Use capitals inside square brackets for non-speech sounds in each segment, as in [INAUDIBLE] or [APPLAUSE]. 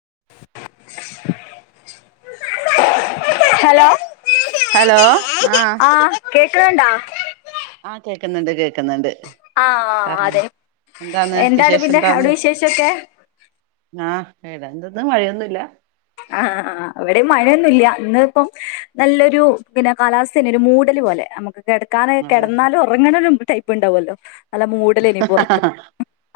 [INAUDIBLE] Hello hello ആ കേ ക്ക്ണ് ണ്ടോ ആ കേക്ക്ന്ന്ണ്ട് കേക്ക്ന്ന്ണ്ട് ആ ആ അതെ എന്താണ് പിന്നെ അവിടെ വിശേഷൊക്കെ ഈ ടെന്ത്‌ ന്ന മഴയൊന്നുല്ല മഴയൊന്നുല്ല ഇന്ന് പ്പം നല്ലൊരു പിന്നെ കാലാവസ്ഥെന്നേണ് ഒരു മൂടല് പോലെ കെടക്കാന് അതെ കെടന്നാല് ഒറങ്ങ്ണൊരു ട്ടൈപ്പാ ണ്ടാവൊല്ലോ നല്ല മൂടലേനി പൊറത്ത്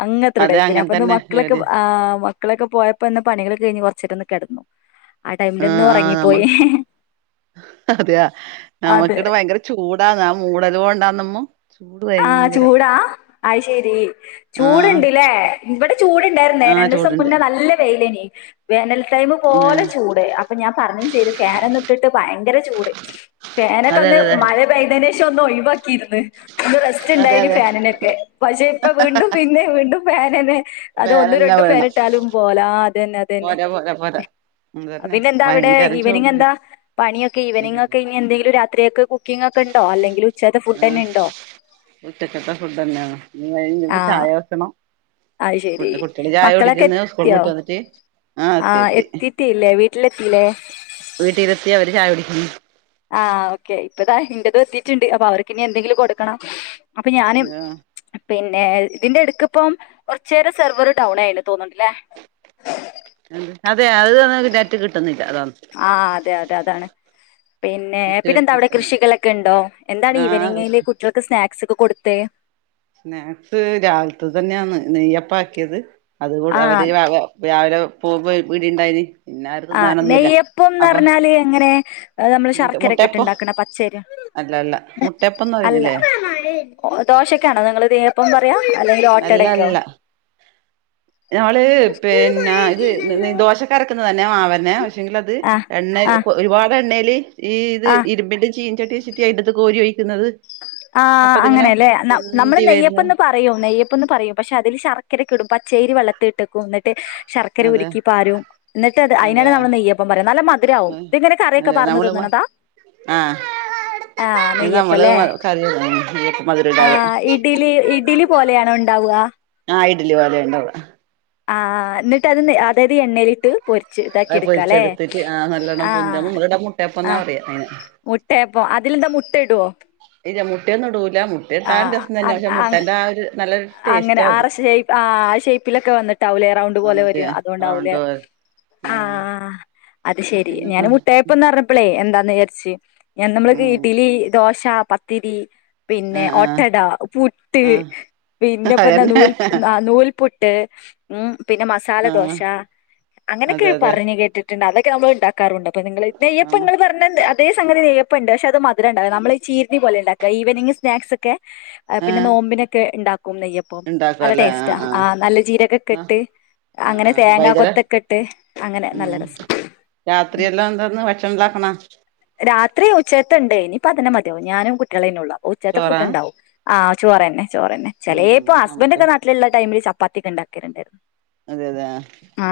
അങ്ങൻത്തൊര് അതെ ട്ടൈപേനി അങ്ങനെ അപ്പൊ ന്ന് തന്നെ മക്കളൊക്കെ ഏത് ആ മക്കളൊക്കെ പോയപ്പൊന്നെ പണികളൊക്കെ കഴിഞ്ഞ് കൊർച്ചേരൊന്ന് കെടന്നു ആ ആ അമ്മ ഹ് ഹ് അതെയോ അതെ നമ്മക്കിടെ ഭയങ്കര ചൂടാന്ന് ആ മൂടൽ കൊണ്ടാണമ്മോ ആ ചൂടാ അത് ശെരി ആഹ് ചൂട്ണ്ട് ല്ലേ ഇവടെ ചൂടുണ്ടായിരുന്നേ ആഹ് രണ്ടോസം ചൂടുണ്ട് മുന്നേ നല്ല വെയിലേനി വേനൽ ടൈമ് ആഹ് പോലെ ചൂട് അപ്പൊ ഞാൻ പറഞ്ഞും ചെയ്തു ഫാനൊന്നും ഇട്ടിട്ട് ഭയങ്കര ചൂട് ഫാനൊക്കെ അതെ ഒന്ന് അതെ അതെ മഴ പെയ്തേനേഷം ഒന്നൊയ് വാക്കീര്ന്ന് ഒന്ന് റെസ്റ്റ് അതെ ഇണ്ടായിന് അതെ ഫാനിനൊക്കെ പക്ഷെ ഇപ്പം വീണ്ടും വീണ്ടും വീണ്ടും ഫാനെന്നെ അതൊ ഒന്നും വേറെന്നെ രണ്ടും ഫേൻ വേണം ഇട്ടാലും പോരാ അതെന്നെ അതെന്നെ പോരാ പോരാ പോരാ അതന്നെ പിന്നെന്താ അവിടെ ഭയങ്കര ഈവനിങ് ചൂടാണ് എന്താ പണിയൊക്കെ ഈവനിംഗൊക്കെ ഇനി എന്തെങ്കിലും രാത്രിയക്ക് കുക്കിങ്ങൊക്കെ ഇണ്ടോ അല്ലെങ്കിൽ ഉച്ചകത്തെ ആഹ് ഫുഡെന്നെ ഇണ്ടോ ഉച്ചക്കത്തെ ഫുഡെന്നേണ് ഇനിവൈന്നേരം ചായ വെക്കണം അയിശെരി ഫുഡ് കുട്ടികള് ചായ കുടിക്കുന്ന് സ്കൂൾ മക്കളൊക്കെത്തിയോ? വിട്ട് വന്നിട്ട് ആഹ് ആ എത്തി എത്തി എത്തീട്ടില്ലേ വീട്ടിലെത്തീല്ലേ? വീട്ടിലെത്തി അവര് ചായ കുടിക്കുന്നു ആ ഓക്കെ ഇപ്പതാ ഇന്റെതു എത്തീട്ട്ണ്ട് അപ്പൊ അവർക്കിനി എന്തെങ്കിലും കൊടുക്കണം അപ്പൊ ഞാന് ആഹ് പിന്നെ ഇതിന്റെ ഏട്ക്ക്പ്പം കോർച്ചേരം സെർവർ ടൗൺ ആയീണ് തോന്ന്ണ്ട്ല്ലേ എന്ത് അത് [UNINTELLIGIBLE] നെറ്റ് കിട്ടുന്നില്ല അതാണ് ആ അതെ അത് അതാണ് പിന്നെ നെറ്റ് പിന്നെന്താ അവിടെ കിട്ടാണ് കൃഷികളൊക്കെ ഉണ്ടോ എന്താണ് ആഹ് ഈവനിങ്ങില് കുട്ടികൾക്ക് സ്നാക്സ് ക്സ് ഒക്കെ കൊടുത്തെ സ്നാക്സ് രാവിൽത്തത് തന്നെയാന്ന് നെയ്യപ്പാക്കിയത് അത്കൂട അവര് ആഹ് വ വാ രാവിലെ പോകുവെ വീടിണ്ടായിനി ആഹ് നെയ്യപ്പംന്നർഞ്ഞാല് എങ്ങനെ നമ്മള് മറ്റേ ശർക്കരക്കെ മുട്ടയപ്പം ഇട്ട്ണ്ടാക്കണ പച്ചരി അല്ല അല്ല മുട്ടയപ്പംന്ന് അല്ല പറയുന്നില്ലേ ഒ ദോശക്ക് ക്കാണോ നിങ്ങള് നെയ്യപ്പന്ന് പറയാ? അല്ലെങ്കിൽ അല്ല ഓട്ടടക്കോ അല്ല ഞമ്മള് പിന്നെ ഇത് നി ദോശക്കരക്കുന്നത് തന്നെ മാവന്ന് ന്നെ പക്ഷെങ്കിൽ അത് ആഹ് എണ്ണ ആഹ് കൊ ഒരുപാടത് എണ്ണേല് ഈ ഇത് ഇരുമ്പിന്റെ ചീൻചട്ടിവെച്ചിട്ട് അതിൻ്റാത്ത് കോരിയൊഴിക്ക് ആ അങ്ങനെലേ ന നമ്മള് പൊന്തി വരുന്നത് നെയ്യപ്പന്ന് പറയും നെയ്യപ്പ പ്പന്ന് പറയും പക്ഷെ അതില് ശർക്കരക്കെടും പച്ചയ്രി വെള്ളത്തിട്ടക്കും ന്നട്ട് ട്ട് ശർക്കര അതെ ഉരുക്കി പാരും എന്നിട്ട് അത് അതെ അയിനാണ് ആ നമ്മൾ നെയ്യപ്പം പറയാ നല്ല മധുരാവും ഇതിങ്ങനെ കറ്യൊക്കെ അതെ പാർന്ന് നമ്മള് തിന്ന്ണതാ ആഹ് ആ ഇത് നെയ്യപ് നമ്മള് പ്പല്ലേ മ കറി മധുരം ആ ഇടാതെ ഇഡിലി ഇഡിലി പോലെയാണോ ണ്ടാവാ? ഡിലി പോലെണ്ടാവ ആ എന്നിട്ട് അത് അതായത് എണ്ണയിലിട്ട് പൊരിച്ച് ഇതാക്കി അത് എടുക്കാല്ലേ പൊരിച്ചെടുത്തിട്ട് ആ നല്ലോണ്ണം പുന്ത മളയുടെ മുട്ടയപ്പന്നാ പറിയാ അയിന് മുട്ടയപ്പോ അതിലെന്താ മുട്ട ഇടുവോ? ഇല്ല മുട്ടയൊന്നും ഇടൂൽ ല്ല മുട്ട ഇട്ടാ രസം തന്നെ പക്ഷെ ആഹ് മുട്ടന്റെ ആ ഒരു ന അങ്ങനെ ആ റെ ശെയ് പാ ആ ഷേപ്പിലൊക്കെ വന്നിട്ട് ട്ടാവും ലെ റൗണ്ട്പോലെ എന്നിട്ട് വരാ അതോണ്ടാവും ലെ റൗണ്ട് പോലെ ആ ഉം ആ അത് ശരി പിന്നെന്താ ഞൻ മുട്ടയപ്പന്ന് പർഞ്ഞപ്പളെ എന്താ നേർച്ചി ഞാൻ നമ്മള് ഉം [UNINTELLIGIBLE] ദോശ പാ പത്തിരി പിന്നെ ആഹ് ആഹ് ഒട്ടട പുട്ട് ആഹ് പിന്നേ പേന്താ അതന്നെ നൂൽ അ നൂൽ പുട്ട് ഉം പിന്നെ ആഹ് മസാലദോശ അങ്ങനെക്കെ അതെ അതെ പറഞ് കേട്ടിട്ട്ണ്ട് അതൊ ക്കെമ്മള് ണ്ട ക്കാറുണ്ട് അപ്പ നിങ്ങള് നെയ്യപ്പം നമ്മ നിങ്ങള് പറഞ്ഞ അതേ സംഗതി നെ ഇപ്പണ്ട് ക്ഷെ അത് മധരംണ്ട നമ്മള് ഈ ചീരിനി പോലെണ്ടാക്ക ഈവനിംങ് സ്നാക്സ് ഒക്കെ പിന്നേ ഏഹ് നോമ്പിനൊക്കെ ണ്ടാ ക്കും നെയ്യപ്പം നല്ല ഇണ്ടാക്കുവല്ലേ ടേസ്റ്റാ ആഹ് ആ ആഹ് നല്ല ജീരക്കൊക്കെ ന്നാ ഇട്ട് ആഹ് അങ്ങനെ ആഹ് തേങ്ങാ വൈകുന്നേരം കൊത്തൊക്കെ ഇട്ട് അങ്ങനെ നല്ല ഉം രസാ ഉം രാത്രിയെല്ലാം എന്താന്ന് ഭക്ഷണം ഉണ്ടാക്കണ രാത്രി ഉച്ചകത്തണ്ട് ഇനിപ്പ അതന്നെ മതിയാവും ഞാനും കുട്ടികളെന്നൊള്ളൂ ഉച്ചത്തെ ചോറാ ഫുഡ് ഇണ്ടാവും ആ ചോറെന്നെ ചോറന്നെ ഉം ഉം ചെലേപ്പം നമുക്ക് ഹസ്ബന്റോക്കെ നാട്ടിലുള്ള ടൈമില് [UNINTELLIGIBLE] അതെ അതെ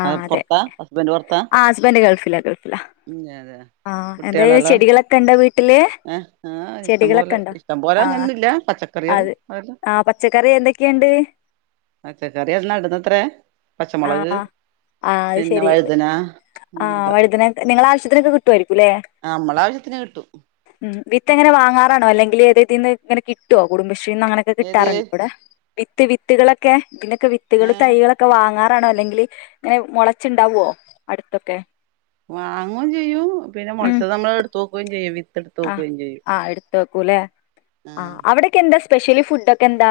ആ പോറത്താ ഹസ്ബന്റ് പോറത്താ ആ ഹസ്ബൻഡ് ഗൾഫിലാ ഗൾഫിലാ ഉം അതെ ആ കു എന്തായാലും കുട്ടികളല്ലോ ചെടികളൊക്കെ ഇണ്ടോ വീട്ടില് ഏ ആ ഇഷ്ടം പോലെ ചെടികളൊക്കെ ഇണ്ടോ ഇഷ്ടം പോലെ ആ അങ്ങനേന്നും ല്ല പച്ചക്കറികള് അത് അതല്ല ആ പച്ചക്കറി എന്തൊക്കെയുണ്ട് പച്ചക്കറി എ നടുന്നത്രേ ആ പച്ചമുളക് ആ അത് പിന്നെ ശരി വഴുതന ആഹ് അങ്ങനെല്ലാം വഴുതന നിങ്ങളെ ആവശ്യത്തിനൊക്കെ കിട്ടുയിരിക്കുംല്ലേ നമ്മളെ ആവശ്യത്തിന് കിട്ടും വിത്ത് എങ്ങനെ വാങ്ങാറാണോ അല്ലെങ്കില് എതേമ് ഇതിന് ഇങ്ങനേ കിട്ടോ കുടുംബ ക്ഷീന്ന് അങ്ങനൊക്കെ ഏത് കിട്ടാറുണ്ടോ അവിടെ വിത്ത് വിത്കളൊക്കെ ഇതിന്റെക്കെ വിത്കള് തൈകളൊക്കെ വാങ്ങാറു ണോ അല്ലെങ്കില് ഇങ്ങനെ മുളച്ച്ണ്ടാവോ അടുത്തൊക്കെ വാങ്ങും ചെയ്യും പിന്നെ ഉം മോളച്ചത് നമ്മള് ഇടുതോക്കും ചെയും ഇട്തോക്കും ചെയ്യും ത്തക്കുലെ ആ ആഹ് അവിടക്കെ എന്താ സ്പെഷ്യലി ഫുഡ ഒക്കെ എന്താ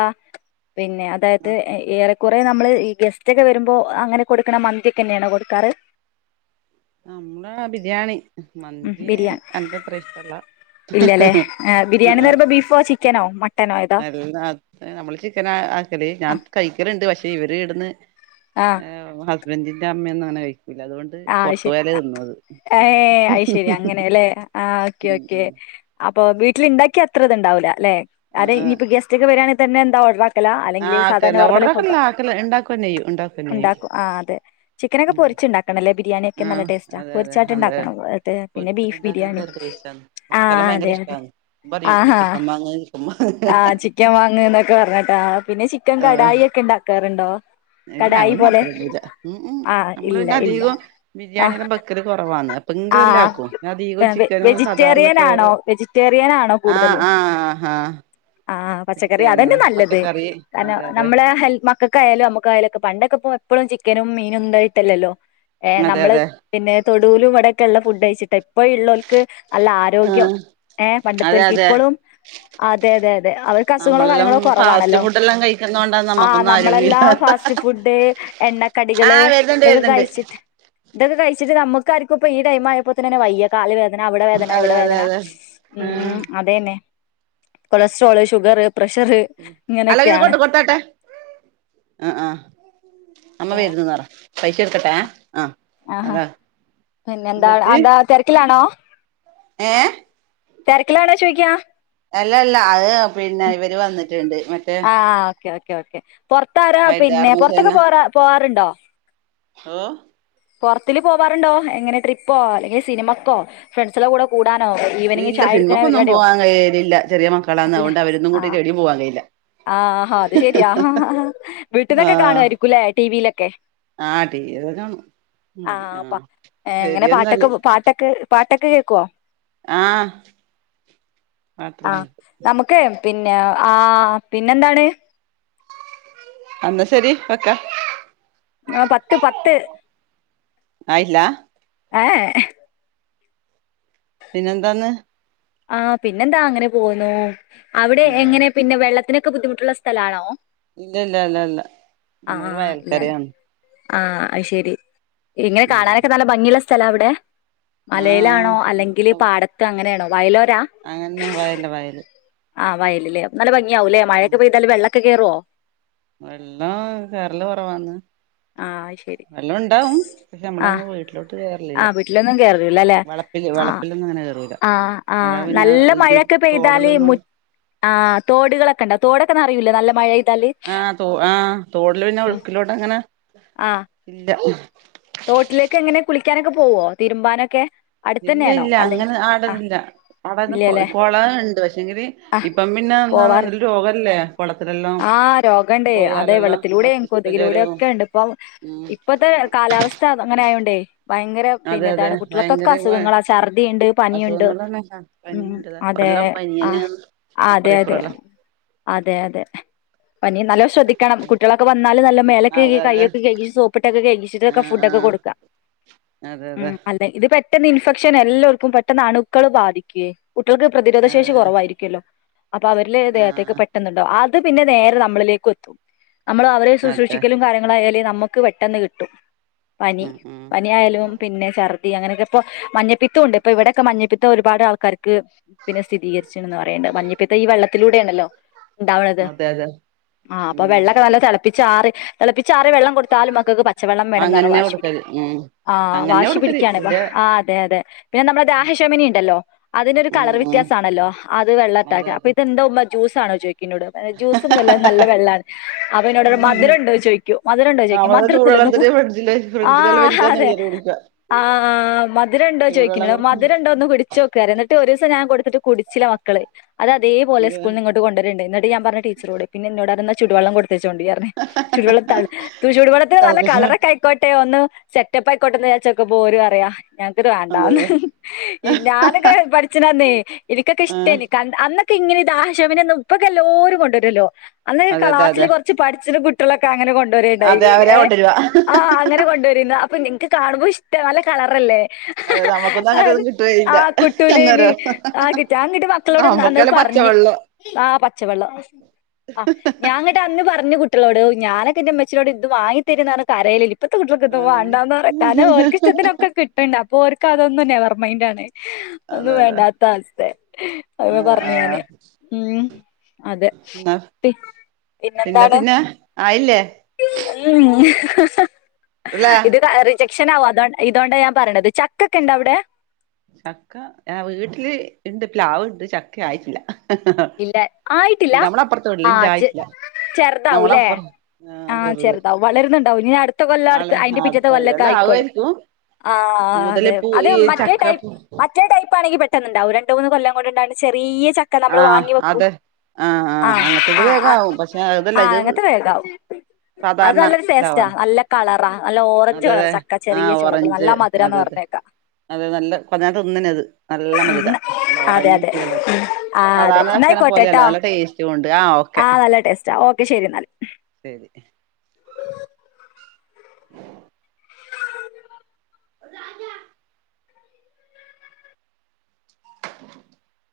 പിന്നെ അതായത് ആഹ് ഏറെ കുറെേ നമ്മള് ഈ ഗെസ്റ്റ് ഒക്കെ വരുമ്പോ അങ്ങനെ കൊടുക്കണ മന്തി ഒക്കെ തന്നെയാണ് കൊടുക്കാറ് ന നമ്മളാ ബിരിയാണി ഉം മന്തി ബിരിയാണി അനക്ക്ത്രഷ്ടല്ല ഇല്ലല്ലേ ബിരിയാണിന്ന് പറയുമ്പോ ബീഫോ ചിക്കനോ മട്ടനോ ഏതാ നല്ല നമ്മള് ചിക്കൻ ആക്കല് ഞാൻ ആഹ് കഴിക്കലുണ്ട് പക്ഷ ഇവര് ഇടന്ന് ആഹ് ആ ഹസ് രജിന്റെ അമ്മയൊന്നും അങ്ങനെ കഴിക്കുലഅതുകൊണ്ട് ആഹ ശരി ഏ അ ശരി അങ്ങനെല്ലേ ആ് ഓക്കെ ഉം ഓക്കെ ഉം അപ്പൊ വീട്ട ഉണ്ടാക്കി അത്ര ഇത് ഉണ്ടാവൂല അല്ലെ അതെ ആഹ് ആഹ് ഇനിയിപ്പൊ ഗസ്റ്റ് ഒക്കെ വരാണ് യെന്നും എന്ത ഓർഡാ ആക്കന്നെ ഓടറക്കെ ആക്കല ഉണ്ടാക്കെചെയ്യും ഉണ്ടാക്കൻ ചെയ്യും ചിക്കനൊക്കെ ഉം പൊരിച്ചുണ്ടാക നല്ല ബിരിയാണിയ ഒക്കെ നല്ല ആഹ് ടേസ്റ്റ അതെ അതെ പൊരിച്ചൻഡ് അന്ന് ഉണ്ടാകണം അദേ പിന്നെ ബീഫ് ബിരിയാണി ഓരോരുത്തരുണ്ടാക്കുന്ന ടേസ്റ്റാണ് ആ മക്കക്കെല്ലാം ഭയങ്കര അദേ ഇഷ്ടാണ് ആ പറയും ഇമ്മി ചിക്കൻ വാങ്ങ് ചിക്കൻ വാങ്ങ് ആ അചിക്കൻ വാഗ് ന് പറന്നിട്ട് പിന്നെ ചിക്കൻ ആഹ് കടായി ഒക്കെണ്ടക്ക വണ്ടോ ഇല്ല ഒന്നും അത്ര പൂജ ഉ ഉ ആ നമ്മള് ഇല്ല പിന്നെ അത ഇല്ല കം ബിരിയാണിഎല്ലാം ബക്കല് കുറവന്ന് ആ സാധാരണ വെജിറ്റേറിയൻണോ ചോറ് വെജിറ്റേറിയൻണോ കൂടുതലും ആ ആ പച്ചക്കറി അതന്നെ നല്ലത് കാരണം അതെ അതെ നമ്മള ഹെൽ മക്കൾക്ക് ായയാലും നമ്മുക്കയാലൊക്കെ പണ്ടൊക്കെപ്പോഎപ്പോഴും ചിക്കനും മീനും ഇണ്ടായിട്ടല്ലല്ലോ ഏ അതെ നമ്മള് അതെ പിന്നെ തൊടുലും ഇവിയൊക്കെള്ള ഫുഡ് കയിച്ചിട്ട് ഇപ്പോഴ ഉള്ളർക്ക് നല്ല ആരോഗ്യം ആഹ് ഏ അതെ പണ്ടതേൽക് അതെ ഇപ്പോഴും അതെ അതെ അതെ അവർക്ക് അസുഖങ്ങളോ നമ്മളെല്ലാം കാര്യങ്ങളോ ഫാസ്റ്റ് കുറവാണല്ലോ ഫുഡെല്ലാം കഴിക്കുന്നോണ്ടാണ് ആ നമുക്കൊന്നും നമ്മളെല്ലാം ആരോഗ്യമില്ലാത്ത ഫാസ്റ്റ് ഫുഡ് എണ്ണക്കടികള് ആഹ് വരുന്നുണ്ട് ഇതൊക്കെ വരുന്നുണ്ട് കഴിച്ചിട്ട് ഇതൊക്കെ കഴിച്ചിട്ട്നമ്മുക്കാർക്കും ഇപ്പ ഇ ടൈ ആയപ്പോ തന്നെ വയ്യാ കാൽവേദ ന അവിടെ വേദന അതെ ഇവിടെ അതെ വേദന അതെ ഉ ആഹ് അതെന്നെ കൊളസ്ട്രോള് ഷുഗർ അല്ലങ്കിൽ ഇത് ഇങ്ങനെയൊക്കെയാണ് കൊണ്ട് കൊടുത്തട്ടെ ആ ആ അമ്മ വരുന്നുന് പറ പൈസ ഇടുക്കട്ടെ ആ പിന്നെ എന്താ എന്താ തിരക്കിലാണോ ഏ തെരക്കിലാണോ ചോയ്ക്ക അല്ല അല്ല അത് പിന്നെ ഇവര് വന്നി ട്ടിണ്ട് മറ്റേ ആ ഓക്കെ ഓക്കെ ഓക്കെ പൊറത്താര പിന്നെ പൊറത്തൊക്കെ പോ പോകാറ് [UNINTELLIGIBLE] ഓ പൊറത്തില് പോവാറുണ്ടോ എങ്ങനെ ട്രിപ്പോ അല്ലെങ്കിൽ സിനിമക്കോ ഫ്രണ്ട്സിന്റെ കൂടെ കൂ ഇല്ല സിനിമക്കൊന്നും പോവാൻ കയ്യലില്ല ചെറിയ മക്കളാണ് അതോണ്ട് അവരൊന്നും കൂട്ടി എവിടെ പോവാൻ കയ്യില്ല ആഹ അത് ശെരിയാ ഹ ഹ വീട്ടിന്നൊക്കെ കാണുവായിരിക്കൂല്ലേ ടിവിയിലൊക്കെ ആ ടീവിയൊക്കെ കാണും മതി ആഹ് ആ പ എങ്ങനെ പാട്ടൊക്കെ ശെരിയെന്നാല് പാട്ടൊക്കെ പാട്ടൊക്കെ കേൾക്കുവോ ആ ആഹ് നമുക്ക് പിന്നെ ആ പിന്നെന്താണ് അന്ന ശെരി വെക്കാ ആ പത്ത് പത്ത് ആയില്ല ഏ പിന്നെന്താന്ന് ആ പിന്നെന്താ അങ്ങനെ പോവുന്നു അവിടെ ഇല്ല എങ്ങനെ പിന്നെ വെള്ളത്തിന് ക്ക് ബുദ്ധിമുട്ടുള്ള സ്ഥലാണോ ഇല്ല ഇല്ല അല്ലല്ല ആ നമ്മൾ ഇല്ലല്ല വയൽക്കരയാണ് ആ അത് ശെരി ഇങ്ങനെ ഉം കാണാനൊക്കെ നല്ല ഭംഗിയുള്ള സ് സ്ഥല വിടെ ആഹ് ആഹ് മലയിലാണോ അല്ലെങ്കില് പാടത്ത് അങ്ങനെണോ വൈലോ അങ്ങന്നെ വയല് വയല് ആ വയല് ല്ലേ നല്ല ഭ ഗി യാവൂലെ ഉം മഴയൊക്കെ പെയ്താല് വെള്ള ക്കെ കേറുവോ വെള്ളം കേറല് കൊറവാന്ന് ആ അത് ശരി വെള്ളണ്ടാവും ഞമ്മളെ ആ വീട്ടിലോട്ട് കേറലില്ല ആ വീട്ടിലൊന്നും കേറൂലല്ലേ വളപ്പില് വളപ്പിലൊന്നും അങ്ങനെ കേറൂല ആ എടാ പിന്നെ നല്ല ഇത് മഴയൊക്കെ പെയ്താല് മു തോടലുള്ളോണ്ട് ആ തോടുകളൊക്കെ ഉണ്ടോ തോടൊക്കെ നറയുല്ലേ നല്ല മഴ പെയ്താല് ആഹ് തോ ആഹ് തോടില് പിന്നെ ഒഴുക്കിലോട്ട് അങ്ങനെ ആഹ് ഇല്ല തോട്ടിലേക്ക് എങ്ങനെ കുളിക്കാനൊക്കെ പോവോ തിരുമ്പാനൊക്കെ ഇല്ല അടുത്തന്നെയാണോ ഇല്ല അല്ലെങ്കിൽ അങ്ങനെ ആഹ് ആടെലില്ല ആടെന്ന് ഇല്ലല്ലേ കൊളണ്ട് പക്ഷെങ്കില് ആഹ് ഇപ്പം പിന്ന പോവാറ് രോഗല്ലേ കുളത്തിലെല്ലാം ആഹ് രോഗണ്ടേ അതെ പോയാലെല്ലോ വെള്ളത്തിലൂടെയും കൊതുകിലൂടെ മസ്ത്തിഷ്ക്കജൊരവും ഒക്കെ ഉണ്ട് ഇപ്പം ഉം ഇപ്പത്തെ കാലാവസ്ഥ അങ്ങനെ ആയോണ്ടേ ഭയങ്കര അതെ പിന്നെ അതെ താണ് കുട്ടികൾക്കോക്കെ ഭയങ്കര അസുഖങ്ങളാ ഛർദിയുണ്ട് പനിയുണ്ട് അസുഖങ്ങളന്നെ ഉം പനിണ്ട് അതെ അപ്പറെല്ലാം ആ പനിയന്നെയാന്ന് അതെ അപ്പറം അതെ ഇപ്പറെല്ലാം അതെ അതെ പനി നല്ലോ ശ്രദ്ധിക്കണം കുട്ട്യളോക്കെ വന്നാല് നല്ല മേലോക്കെ കഴ്‌കി അതെ അതെ കൈയൊക്കെ കഴ്കി സോപ്പിട്ട് ക്കെ കൈകി ആ ക്കെ ഫുഡ് ആ ഒക്കെ കൊടുക്കാ അതെ അതെ ഉം അല്ലെങ്കിത് പ പെട്ടെന്ന് ഇൻഫെക്ഷൻ എല്ലാവർക്കും പെട്ടന്ന് അണുക്കൾ ബാധിക്കേ കുട്ട്യൾക്ക് പ്രതിരോധ ശേഷി കുറവായിരിക്കുല്ലോ അപ്പൊ അവരില് ആ ദേഹത്തേക്ക് പെട്ടുന്നുണ്ടോ അത് പിന്നെ നേരെ നമ്മളിലേക്ക് എത്തും നമ്മള് അവരെ അതെ സുശ്രൂഷിക്കലും കാര്യങ്ങളായാലേ നമ്മുക്ക് പെട്ടെന്ന് കിട്ടും പനി ഉം ഉം പനി ആയാലും പിന്നെ ചർ അങ്ങനെയൊക്കെ ഇപ്പോ മഞ്ഞപ്പിത്തം ണ്ട് ഇപ്പൊ ഇവിടെൊക്കെ മഞ്ഞപ്പിത്തം ഒരുപാട് ആൾക്കാർക്ക് പിന്നെ സ്ഥിരീകരിച്ചു എന്ന് പറയുന്നുണ്ട് മഞ്ഞപ്പിത്തം ഈ വെള്ളത്തിലൂടെയാണല്ലോ ഉണ്ടാവണത് അതെ അതെ ആഹ് അപ്പൊ ഉം വെള്ളക്കെ തിളപ്പി ചാറ് തിളപ്പിച്ചച്ചാറ്യ വെള്ളം കൊടുത്താലും മക്കക്ക് പച്ചവെള്ളം വേണന്ന അങ്ങന്നെ വശി പിടി കൊടുക്കല് ഉം ആ അങ്ങന്നെ വാശി കൊടുക്കല് പിടിക്കാണ്പ്പ ഇവിടെ ആ അതെ അതെ പിന്നെ നമ്മളെ ദഹശമിനി ഉണ്ടല്ലോ അതിനൊരു ഉം കളറ് ഉം വ്യത്യാസാണല്ലോ അത് വെള്ളണ്ടാക്ക അതെ അപ്പൊ അതെ ഇതന്താ ഉമ്മാ ജൂസ് ആണോ ക്കൊന്നോട് ജ്യൂസ്ന്നല്ല നല്ല വെള്ള അപ്പൊന്നോട് മധുരണ്ടോ ചോയ്ക്കും മധുരണ്ടോ ചോയ്ക്കും നമ്മള് മധുരൊന്നല്ല ചൂടുവെള്ളത്തില് ഫ്രിഡ്ജില് ഫ്രിഡ്ജിലെല്ലാം ആഹ് വെച്ചിട്ടാണ് അതെ പിള്ളേര് കുടിക്ക ആ മധുരംണ്ടോ ചൂടുവെള്ളം ചോയ്ക്കൊന്നോട് കൊടുക്കും മധുരണ്ടോ ഒന്ന് കുടിച്ച് നോക്ക് എന്നിട്ട് ഒരു ദിവസം ഞാ ഞാൻ കൊടുത്ത്ട്ട് കുടിച്ചില്ല അത് അതേപലെ അതെ സ്കൂൾ നിങ്ങട്ട് കൊണ്ടരണ്ട്ട്ട് നട്ട് ഞാൻ പറഞ്ഞു ടീച്ചറോട് പിന്നെ ന്നോട് അറ ചുടു വള്ളം കൊ ണ്ടേ ചുടുവള്ള ചുടുവെള്ളത്തിന് നല്ല തിളപ്പിച്ച കളറൊക്കെ ഒന്ന് സെറ്റപ്പായിക്കോട്ടെ ന്ന് ചാരി പോര് പറയാ ഞങ്ങക്കിത് അതെ വേണ്ടാന്ന് അതെ ഞാനൊക്കെ പഠിച്ച്ണന്നേ എനിക്കൊക്കെ ആ ഇഷ്ടേനി ക അന്ന് ക്കെങ്ങനെ ദാഹശമനെന്നും ഇപ്പൊക്കെ എല്ലാരും കൊണ്ടൊരൊല്ലോ അന്ന് അതെ അതെ ക്ലാസ്സില് അതെ കാെർച്ച് പഠ്ച്ച്ണ കു ട്ടിളൊക്കെങ്ങനെ കൊ അതെ അവരാ കൊണ്ടരുവാ അങ്ങനെ കൊണ്ടുവ അപ്പൊ ൻ ൻക്ക് കാണുമ്പോ ഇഷ്ട നല്ല കളറല്ലേ അതെ നമുക്കൊന്നും ഹ് ഹ് അങ്ങനത്തെന്നും ആ കിട്ടുവേയില്ല കുട്ടൂലേനി അന്നേരം ആ കിട്ട ഞാങ്ങിട്ട് മക്കളോട്ന്ന് അത് നമ്മക്കെല്ലാം പറ്ഞ്ഞ് പച്ചവെള്ളം ആ പച്ചവെള്ളം അ ഞാൻങ്ങട്ട് അന്ന് പറഞ്ഞ് കുട്ട്യാേളോട് ഔ ഞാനാെ ക്ക് ന്റെമ്മച്ചീനോട് ഇത് വാങ്ങി തരീന്നർഞ്ഞ് കാരയലേനി ഇപ്പത്തെക്കുട്ടികൾക്കെ അതന്നെ വാണ്ടന്നാണ് കാരണം ഓര്ക്ക്ഷ്ടത്തിനൊക്കെ കിട്ട്ണ്ട് അപ്പോ ഓര്ക്ക് അതൊന്നും നെവർ മൈന്റാണ് അതെ ഒന്നും അതെ വേണ്ടാത്ത അവസ്ഥ അ ആഹ് പറഞ്ഞ ഞാന് ആഹ് ഉം അതെ എന്നാ പി പിന്നെ പിന്നെന്താണ് പിന്നെ ആയില്ലേ ഹ ഹ ല്ലേ ഇത് കയറി ക്ഷനാവും അതൊ ഇതോണ്ടാ ഞാൻ പറീണത് ചക്കൊക്കെണ്ടാേ അവ്ടെ ചക്ക എ വീട്ടില് ഇണ്ട് പ്ലാവ്ണ്ട് ചക്ക ആയിട്ടില്ല ഇല്ല ആയിട്ടില്ല നമ്മളപ്പുറത്തെ വീട്ടില് ആ ഇല്ല പെ ആയിട്ടില്ല ചെർതാവുല്ലേ നമ്മളപ്പുറം ആഹ് ആ ചെറുത് ചെർതാവും വളരുന്ന്ണ്ടാവും ഞ്ഞ് അട്ത്ത കൊല്ലം വാളെ അയ്ന്റെ ആഹ് അടുത്ത പിറ്റത്തെ കൊല്ലാെക്കെ കൊല്ലല്ലേ ആയിക്കോളും ആവുമായിരിക്കും ആ കൂടുതല് അതെ പൂ അതെ ഈ മറ്റേ ടൈ ചക്കപ്പൂ മറ്റേ ടൈപ്പ് ആണെങ്കി പ ഇണ്ടാവും രണ്ട് മൂന്ന് കൊല്ലം കൊണ്ട്ണ്ടാണ് ചെറിയ ച മ്മള് ആഹ് വാങ്ങി വെക്കും അതെ ആഹ് ആ ആഹ് അങ്ങനത്തത് ആ വേഗം ആവും പക്ഷെ അതല്ല ഇത് അങ്ങൻത്തത് വേഗാവും അത് നല്ലൊരു ടേസ്റ്റാ നല്ല കള അതെ അതെ ആ ഓറഞ്ച് നല്ല അതെ മധുരാന്ന് അതെ പറഞ്ഞേക്ക അതെ നല്ല ഞാൻ തിന്ന്ണത് നല്ല മധുര നല്ല അതെ അതെ ഓറഞ്ച് കളറ് ആ അതെ സാധാരണ ചക്കനെ പോലെയല്ല എന്നായിക്കോട്ടെട്ടോ നല്ല ടേസ്റ്റ് ആ നല്ല ടേസ്റ്റാ ഓ ശെരി എന്നാല് ശെരി ഉ ഉം [INAUDIBLE] അത് അഞ [UNINTELLIGIBLE] ഉ